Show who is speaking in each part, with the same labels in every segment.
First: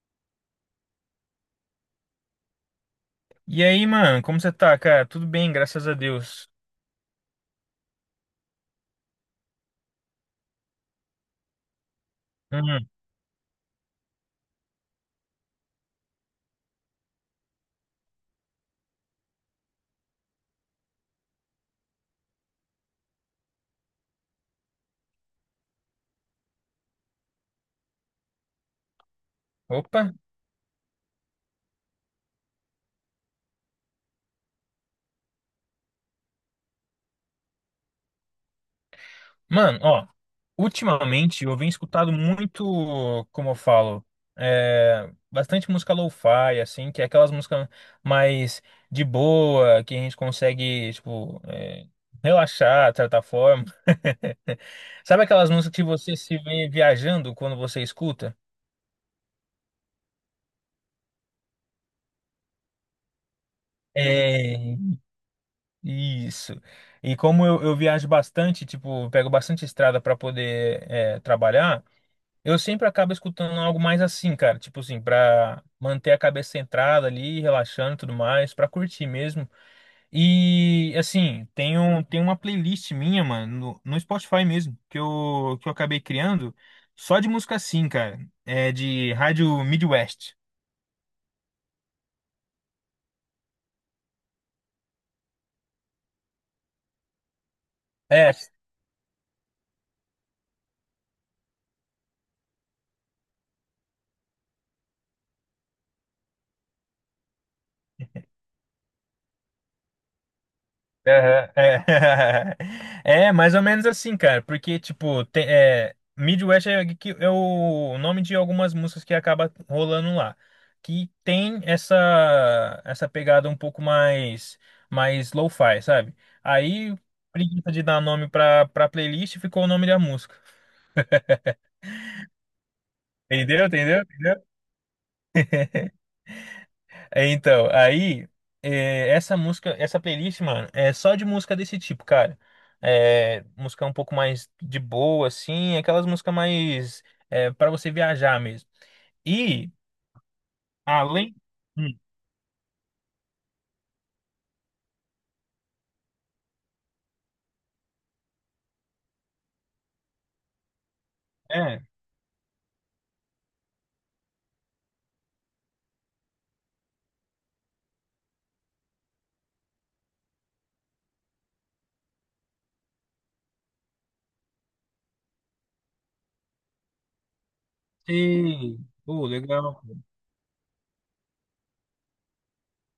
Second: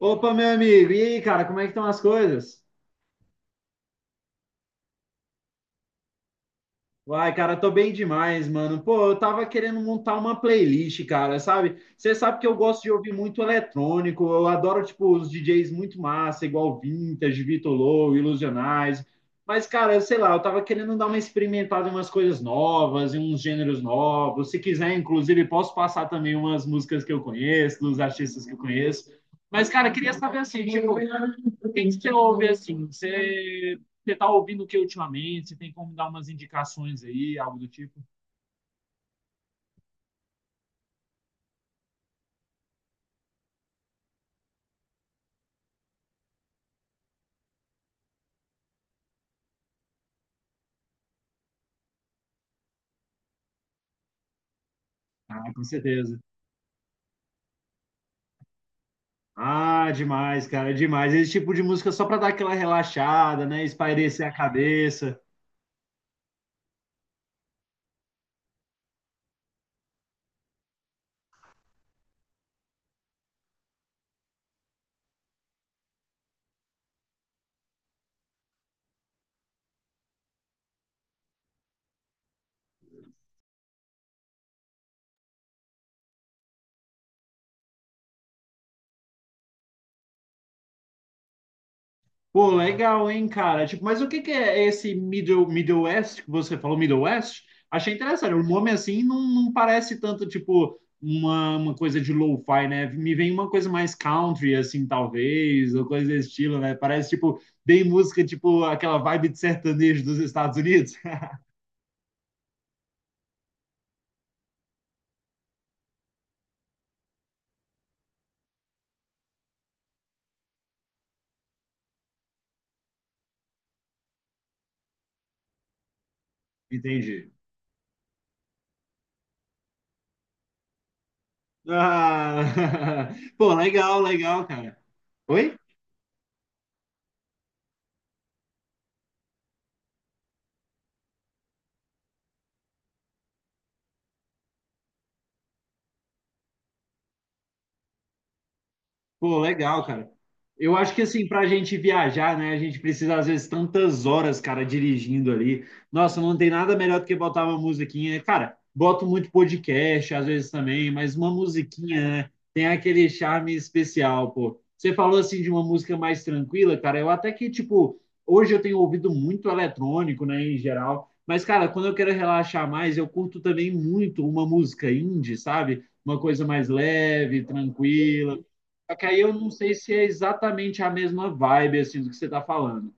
Speaker 1: Opa, meu amigo, e aí, cara, como é que estão as coisas?
Speaker 2: E aí, mano, como você tá, cara? Tudo bem, graças a Deus.
Speaker 1: Uai, cara, tô bem demais, mano. Pô, eu tava querendo montar uma playlist, cara, sabe? Você sabe que eu gosto
Speaker 2: Hum,
Speaker 1: de ouvir muito eletrônico, eu adoro, tipo, os DJs muito massa, igual Vintage, Vitor Low, Ilusionais. Mas, cara, sei lá, eu tava querendo dar uma experimentada em umas coisas novas, em uns gêneros novos. Se quiser, inclusive, posso passar também umas músicas que eu conheço, dos artistas que eu conheço. Mas, cara, queria
Speaker 2: opa.
Speaker 1: saber assim, tipo, o que que você ouve assim? Você tá ouvindo o que ultimamente? Você tem como dar umas indicações aí, algo do tipo?
Speaker 2: Mano, ó, ultimamente eu venho escutado muito, como eu falo, bastante música lo-fi, assim, que é aquelas músicas mais de boa, que a gente consegue, tipo, relaxar, de certa forma. Sabe
Speaker 1: Ah,
Speaker 2: aquelas
Speaker 1: com
Speaker 2: músicas que você
Speaker 1: certeza.
Speaker 2: se vê viajando quando você escuta?
Speaker 1: Ah, demais, cara, demais. Esse tipo de música só para dar aquela relaxada, né? Espairecer a
Speaker 2: É.
Speaker 1: cabeça.
Speaker 2: Isso. E como eu viajo bastante, tipo, eu pego bastante estrada para poder trabalhar, eu sempre acabo escutando algo mais assim, cara, tipo assim, para manter a cabeça centrada ali, relaxando e tudo mais, para curtir mesmo. E assim, tem uma playlist minha, mano, no Spotify mesmo, que eu acabei criando só de música assim, cara, é de rádio Midwest.
Speaker 1: Pô, legal, hein, cara? Tipo, mas o que que é esse Middle West que você falou, Middle West? Achei
Speaker 2: É.
Speaker 1: interessante. O nome assim não, não parece tanto, tipo, uma coisa de lo-fi, né? Me vem uma coisa mais country, assim, talvez, ou coisa desse estilo, né? Parece, tipo, bem música, tipo, aquela vibe de sertanejo dos Estados Unidos.
Speaker 2: Aham. É. É, mais ou menos assim, cara, porque, tipo, Midwest é o nome de algumas músicas que acaba rolando lá, que tem essa pegada um pouco mais lo-fi, sabe? Aí,
Speaker 1: Entendi.
Speaker 2: preguiça de dar nome pra playlist, ficou o nome da música.
Speaker 1: Ah, pô,
Speaker 2: Entendeu?
Speaker 1: legal,
Speaker 2: Entendeu?
Speaker 1: legal,
Speaker 2: Entendeu?
Speaker 1: cara. Oi?
Speaker 2: É. Então, aí, essa música, essa playlist, mano, é só de música desse tipo, cara. É, música um pouco mais de boa, assim, aquelas músicas mais, para você viajar mesmo.
Speaker 1: Pô,
Speaker 2: E,
Speaker 1: legal, cara. Eu acho que assim,
Speaker 2: além.
Speaker 1: pra gente
Speaker 2: Hum.
Speaker 1: viajar, né, a gente precisa às vezes tantas horas, cara, dirigindo ali. Nossa, não tem nada melhor do que botar uma musiquinha. Cara, boto muito podcast às vezes também, mas uma
Speaker 2: É.
Speaker 1: musiquinha, né, tem aquele charme especial, pô. Você falou assim de uma música mais tranquila, cara. Eu até que, tipo, hoje eu tenho ouvido muito eletrônico, né, em geral. Mas, cara, quando eu quero relaxar mais, eu curto também muito uma música indie, sabe? Uma coisa mais leve, tranquila.
Speaker 2: E.
Speaker 1: Só que aí
Speaker 2: Pô,
Speaker 1: eu não sei
Speaker 2: legal.
Speaker 1: se é exatamente a mesma vibe assim do que você tá falando.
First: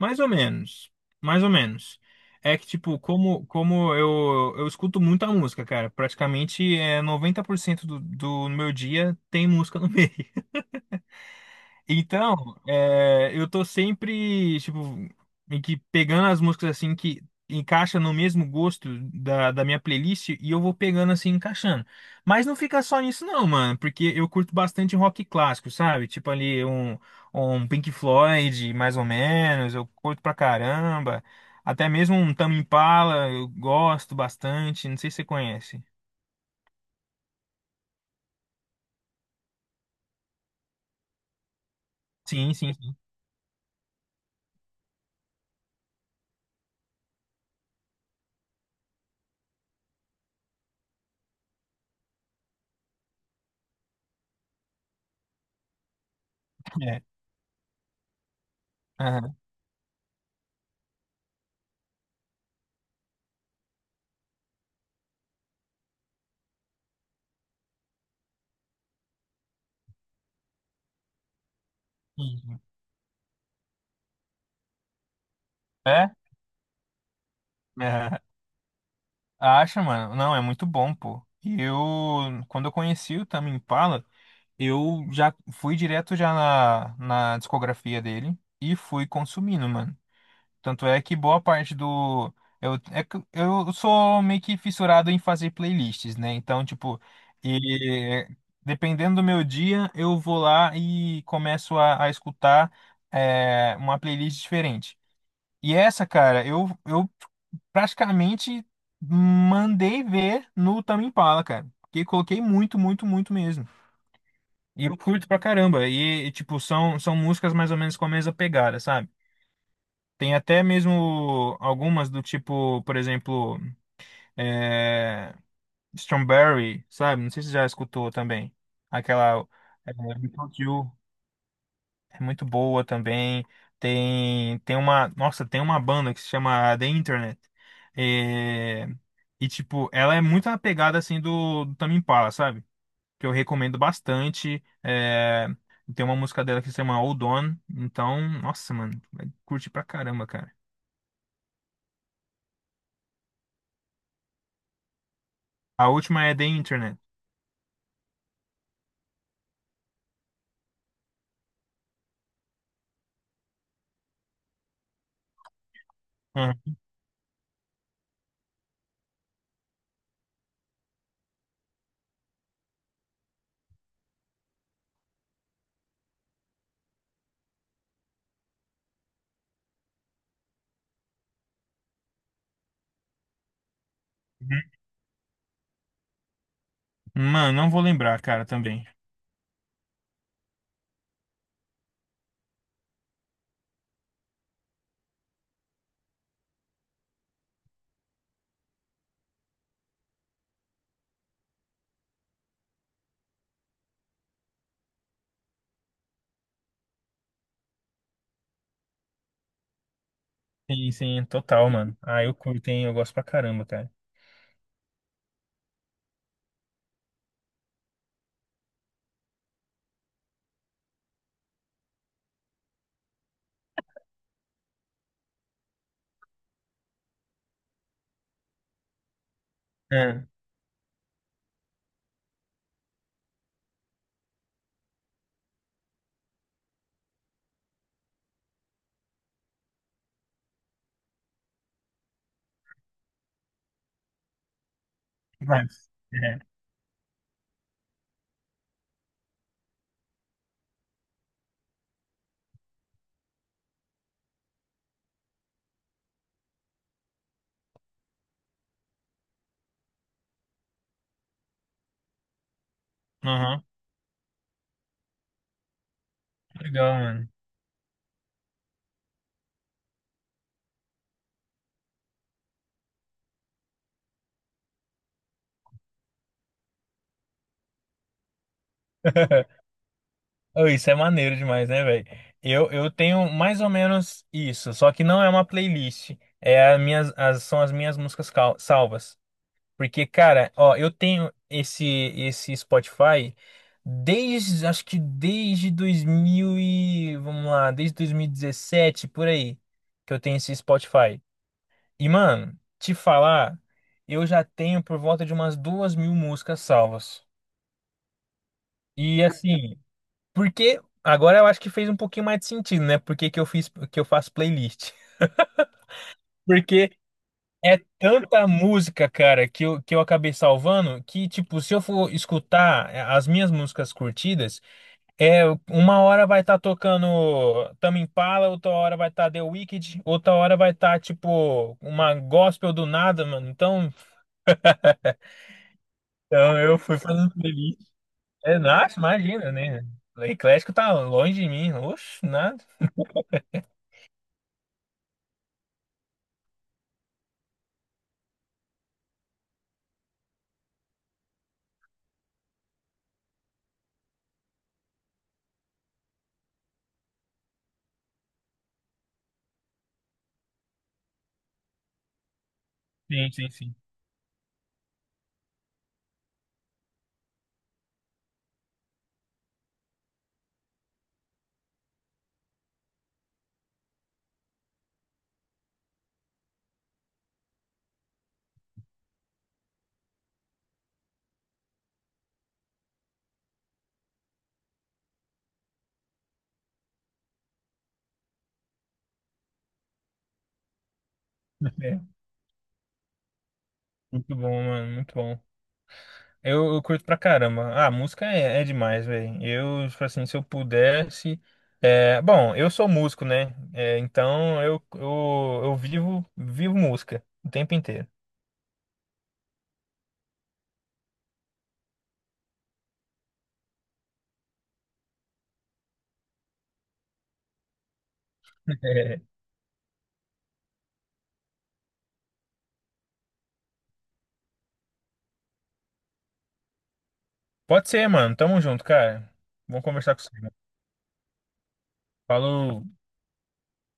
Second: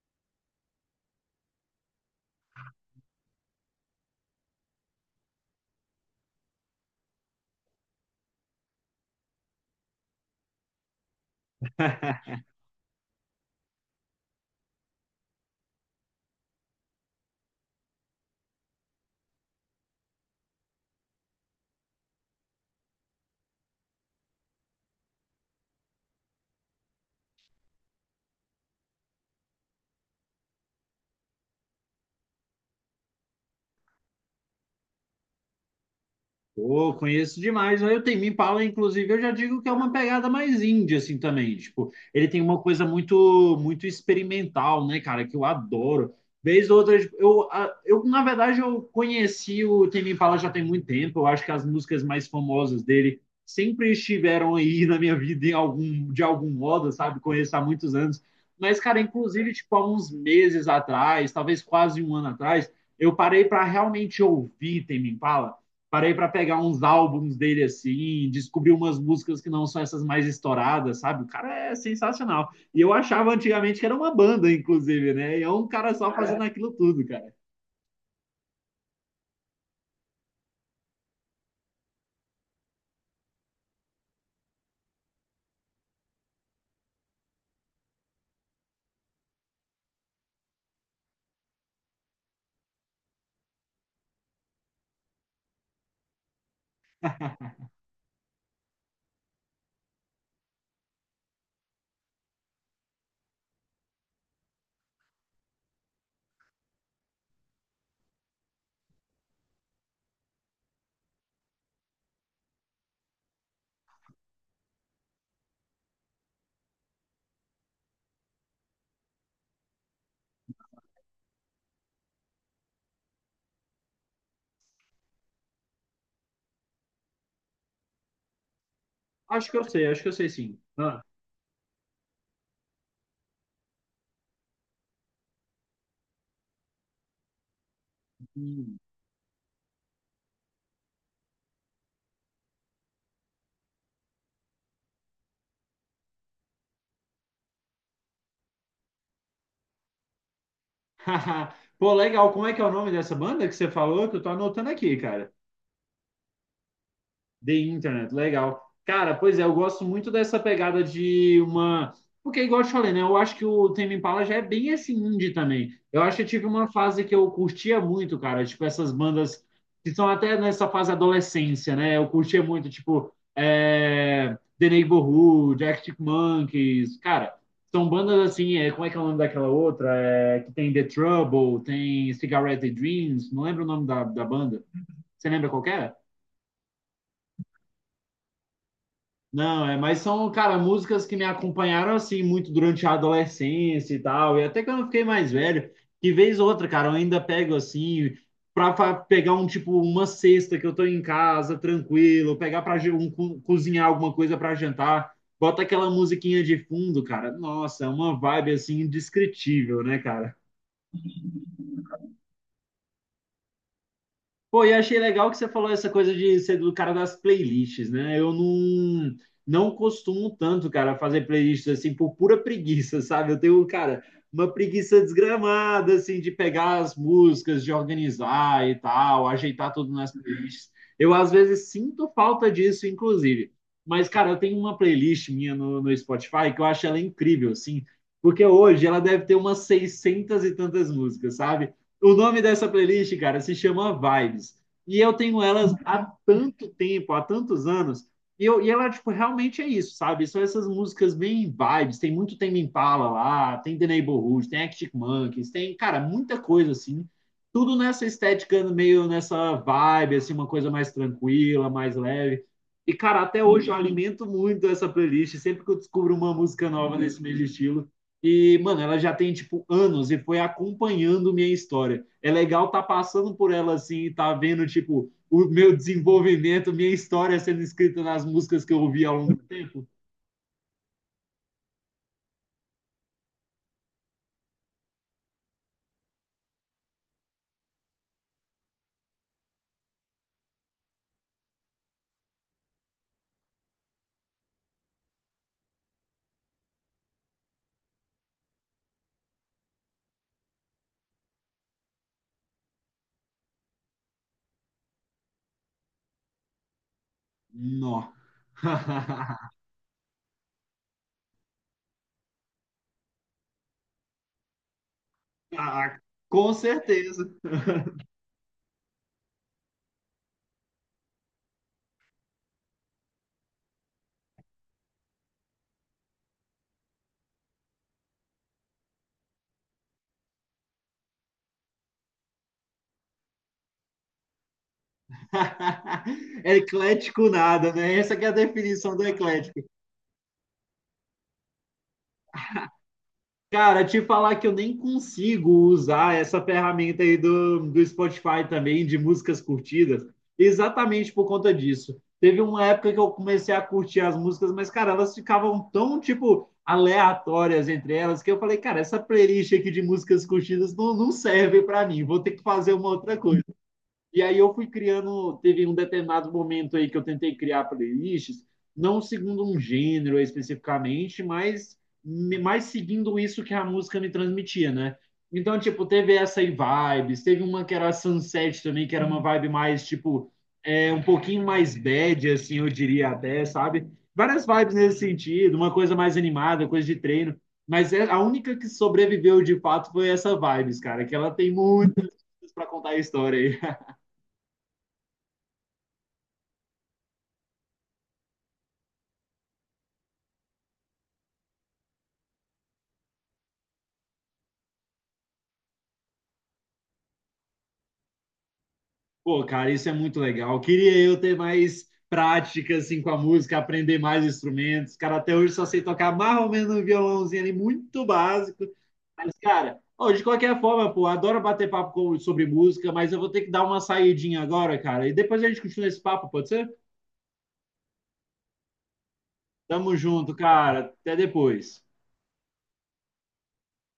Speaker 2: Mais ou menos. Mais ou menos. É que, tipo, como eu escuto muita música, cara. Praticamente 90% do meu dia tem música no meio. Então, eu tô sempre, tipo, meio que pegando as músicas assim que encaixa no mesmo gosto da minha playlist e eu vou pegando assim, encaixando. Mas não fica só nisso não, mano, porque eu curto bastante rock clássico, sabe? Tipo ali um Pink Floyd, mais ou menos, eu curto pra caramba. Até mesmo um Tame Impala, eu gosto bastante, não sei se você conhece.
Speaker 1: Pô, conheço demais. Aí o Tem Me Impala, inclusive, eu já digo que é uma pegada mais indie, assim, também. Tipo, ele tem
Speaker 2: Sim,
Speaker 1: uma
Speaker 2: sim,
Speaker 1: coisa
Speaker 2: sim.
Speaker 1: muito muito experimental, né, cara, que eu adoro. Vez ou outra, tipo, na verdade, eu conheci o Tem Me Impala já tem muito tempo. Eu acho que as músicas mais famosas dele sempre estiveram aí na minha vida em algum, de algum modo,
Speaker 2: É.
Speaker 1: sabe? Conheço há muitos anos. Mas, cara,
Speaker 2: Aham.
Speaker 1: inclusive, tipo, há uns meses atrás, talvez quase um ano atrás, eu parei para realmente ouvir Tame Impala. Parei para pegar uns álbuns dele assim, descobri umas músicas que não são essas mais estouradas, sabe? O cara é
Speaker 2: Sim,
Speaker 1: sensacional.
Speaker 2: sim.
Speaker 1: E eu achava antigamente que era uma banda, inclusive, né? E é um cara
Speaker 2: É?
Speaker 1: só fazendo aquilo tudo, cara.
Speaker 2: É. Acha, mano? Não, é muito bom, pô. E eu, quando eu conheci o Tame Impala, eu já fui direto já na discografia dele e fui consumindo, mano. Tanto é que boa parte do... é que eu sou meio que fissurado em fazer playlists, né? Então, tipo, e, dependendo do meu dia, eu vou lá e começo a escutar uma playlist diferente. E essa, cara, eu praticamente mandei ver no Tame Impala, cara. Porque coloquei muito, muito, muito mesmo. E eu curto pra caramba. Tipo, são músicas mais ou menos com a mesma pegada, sabe? Tem até mesmo algumas do tipo, por exemplo, é, Strawberry, sabe? Não sei se você já escutou também. Aquela
Speaker 1: Acho que eu sei,
Speaker 2: é,
Speaker 1: acho que eu sei sim.
Speaker 2: Without You
Speaker 1: Ah.
Speaker 2: é muito boa também. Tem uma banda que se chama The Internet.
Speaker 1: Hum.
Speaker 2: É. E, tipo, ela é muito na pegada, assim, do Tame Impala, sabe? Que eu recomendo bastante. Tem uma música dela que se chama Hold On. Então, nossa, mano, vai curtir pra caramba, cara.
Speaker 1: Pô, legal. Como é que é o nome dessa banda que você falou? Que eu tô anotando aqui, cara.
Speaker 2: A última é The Internet.
Speaker 1: The Internet, legal. Cara, pois é, eu gosto muito dessa pegada de uma. Porque, igual eu te falei, né? Eu acho que o Tame Impala já é bem esse indie também. Eu acho que eu tive uma
Speaker 2: Uhum.
Speaker 1: fase que eu curtia muito, cara. Tipo, essas bandas que são até nessa fase adolescência, né? Eu curtia muito, tipo, é... The Neighborhood, Arctic Monkeys. Cara, são bandas assim, é... como é que é o nome daquela outra? É... Que tem The Trouble, tem Cigarette Dreams, não lembro o nome da, da banda. Você lembra qual que era?
Speaker 2: Mano, não vou lembrar, cara, também.
Speaker 1: Não, é, mas são, cara, músicas que me acompanharam assim muito durante a adolescência e tal, e até que eu não fiquei mais velho, que vez ou outra, cara, eu ainda pego assim pegar um tipo uma cesta que eu tô em casa, tranquilo, pegar para um, cozinhar alguma coisa pra jantar, bota aquela musiquinha de fundo, cara. Nossa, é uma vibe assim indescritível, né, cara?
Speaker 2: Sim, sim, total, mano. Ah, eu curto, hein? Eu gosto pra caramba, cara.
Speaker 1: Pô, e achei legal que você falou essa coisa de ser do cara das playlists, né? Eu não, não costumo tanto, cara, fazer playlists assim por pura preguiça, sabe? Eu tenho, cara, uma preguiça desgramada, assim, de pegar as músicas, de organizar e tal, ajeitar tudo nas
Speaker 2: É.
Speaker 1: playlists. Eu, às vezes, sinto falta disso, inclusive. Mas, cara, eu tenho uma playlist minha no Spotify que eu acho ela incrível, assim, porque hoje ela deve ter umas 600 e tantas músicas, sabe? O nome dessa playlist, cara, se chama Vibes. E eu tenho elas
Speaker 2: Mas,
Speaker 1: há
Speaker 2: é.
Speaker 1: tanto tempo, há tantos anos. E ela, tipo, realmente é isso, sabe? São essas músicas bem vibes. Tem muito Tame Impala lá, tem The Neighborhood, tem Arctic Monkeys, tem, cara, muita coisa, assim. Tudo nessa estética, meio nessa vibe, assim, uma coisa mais tranquila, mais leve. E, cara, até
Speaker 2: Aham.
Speaker 1: hoje eu alimento muito essa playlist. Sempre que eu descubro uma música
Speaker 2: Legal,
Speaker 1: nova nesse
Speaker 2: mano.
Speaker 1: mesmo estilo, e, mano, ela já tem, tipo, anos e foi acompanhando minha história. É legal tá passando por ela, assim, e tá vendo, tipo, o meu desenvolvimento, minha história sendo escrita nas músicas que eu ouvi ao longo do tempo.
Speaker 2: Oh, isso é maneiro demais, né, velho? Eu tenho mais ou menos isso, só que não é uma playlist. É são as minhas músicas salvas. Porque, cara, ó, eu tenho esse Spotify desde, acho que desde 2000 e, vamos lá, desde 2017, por aí, que eu tenho esse Spotify. E, mano, te falar, eu já tenho por volta de umas 2.000 músicas salvas.
Speaker 1: Nó.
Speaker 2: E, assim... Porque agora eu acho que fez um pouquinho mais de sentido, né? Por que que eu faço playlist?
Speaker 1: Com
Speaker 2: Porque
Speaker 1: certeza.
Speaker 2: é tanta música, cara, que eu acabei salvando que, tipo, se eu for escutar as minhas músicas curtidas, é uma hora vai estar tocando Tame Impala, outra hora vai estar The Wicked, outra hora vai estar, tipo, uma gospel do nada, mano. Então, então eu fui
Speaker 1: Eclético
Speaker 2: fazendo
Speaker 1: nada,
Speaker 2: playlist.
Speaker 1: né? Essa que é a
Speaker 2: É,
Speaker 1: definição
Speaker 2: nossa,
Speaker 1: do
Speaker 2: imagina,
Speaker 1: eclético.
Speaker 2: né? Eclético tá longe de mim. Oxe, nada.
Speaker 1: Cara, te falar que eu nem consigo usar essa ferramenta aí do Spotify também, de músicas curtidas, exatamente por conta disso. Teve uma época que eu comecei a curtir as músicas, mas, cara, elas ficavam tão, tipo, aleatórias entre elas, que eu falei, cara, essa playlist aqui de músicas curtidas não, não serve para mim, vou ter que fazer uma outra
Speaker 2: Sim,
Speaker 1: coisa.
Speaker 2: sim, sim.
Speaker 1: E aí eu fui criando, teve um determinado momento aí que eu tentei criar playlists, não segundo um gênero especificamente, mas mais seguindo isso que a música me transmitia, né? Então, tipo, teve essa aí vibes, teve uma que era Sunset também, que era uma vibe mais, tipo, um pouquinho mais bad, assim, eu diria até, sabe? Várias vibes nesse sentido, uma coisa mais animada, coisa de treino. Mas a única que sobreviveu de fato foi essa vibes, cara, que ela tem muito para contar a história aí.
Speaker 2: Muito bom, mano, muito bom. Eu curto pra caramba. Ah, música é demais, velho. Eu, tipo assim, se eu pudesse. É, bom, eu sou músico, né? É, então eu vivo música o tempo inteiro.
Speaker 1: Pô, cara, isso é muito legal. Queria eu ter mais prática assim com a música, aprender mais instrumentos. Cara, até hoje só sei tocar mais ou menos um violãozinho ali muito básico. Mas, cara, ó, de qualquer forma, pô, adoro bater papo sobre música, mas eu vou ter que dar uma saidinha agora, cara. E depois a gente continua esse papo, pode ser?
Speaker 2: Pode ser, mano. Tamo junto, cara. Vamos
Speaker 1: Tamo
Speaker 2: conversar com você.
Speaker 1: junto,
Speaker 2: mano.
Speaker 1: cara. Até depois.
Speaker 2: Falou.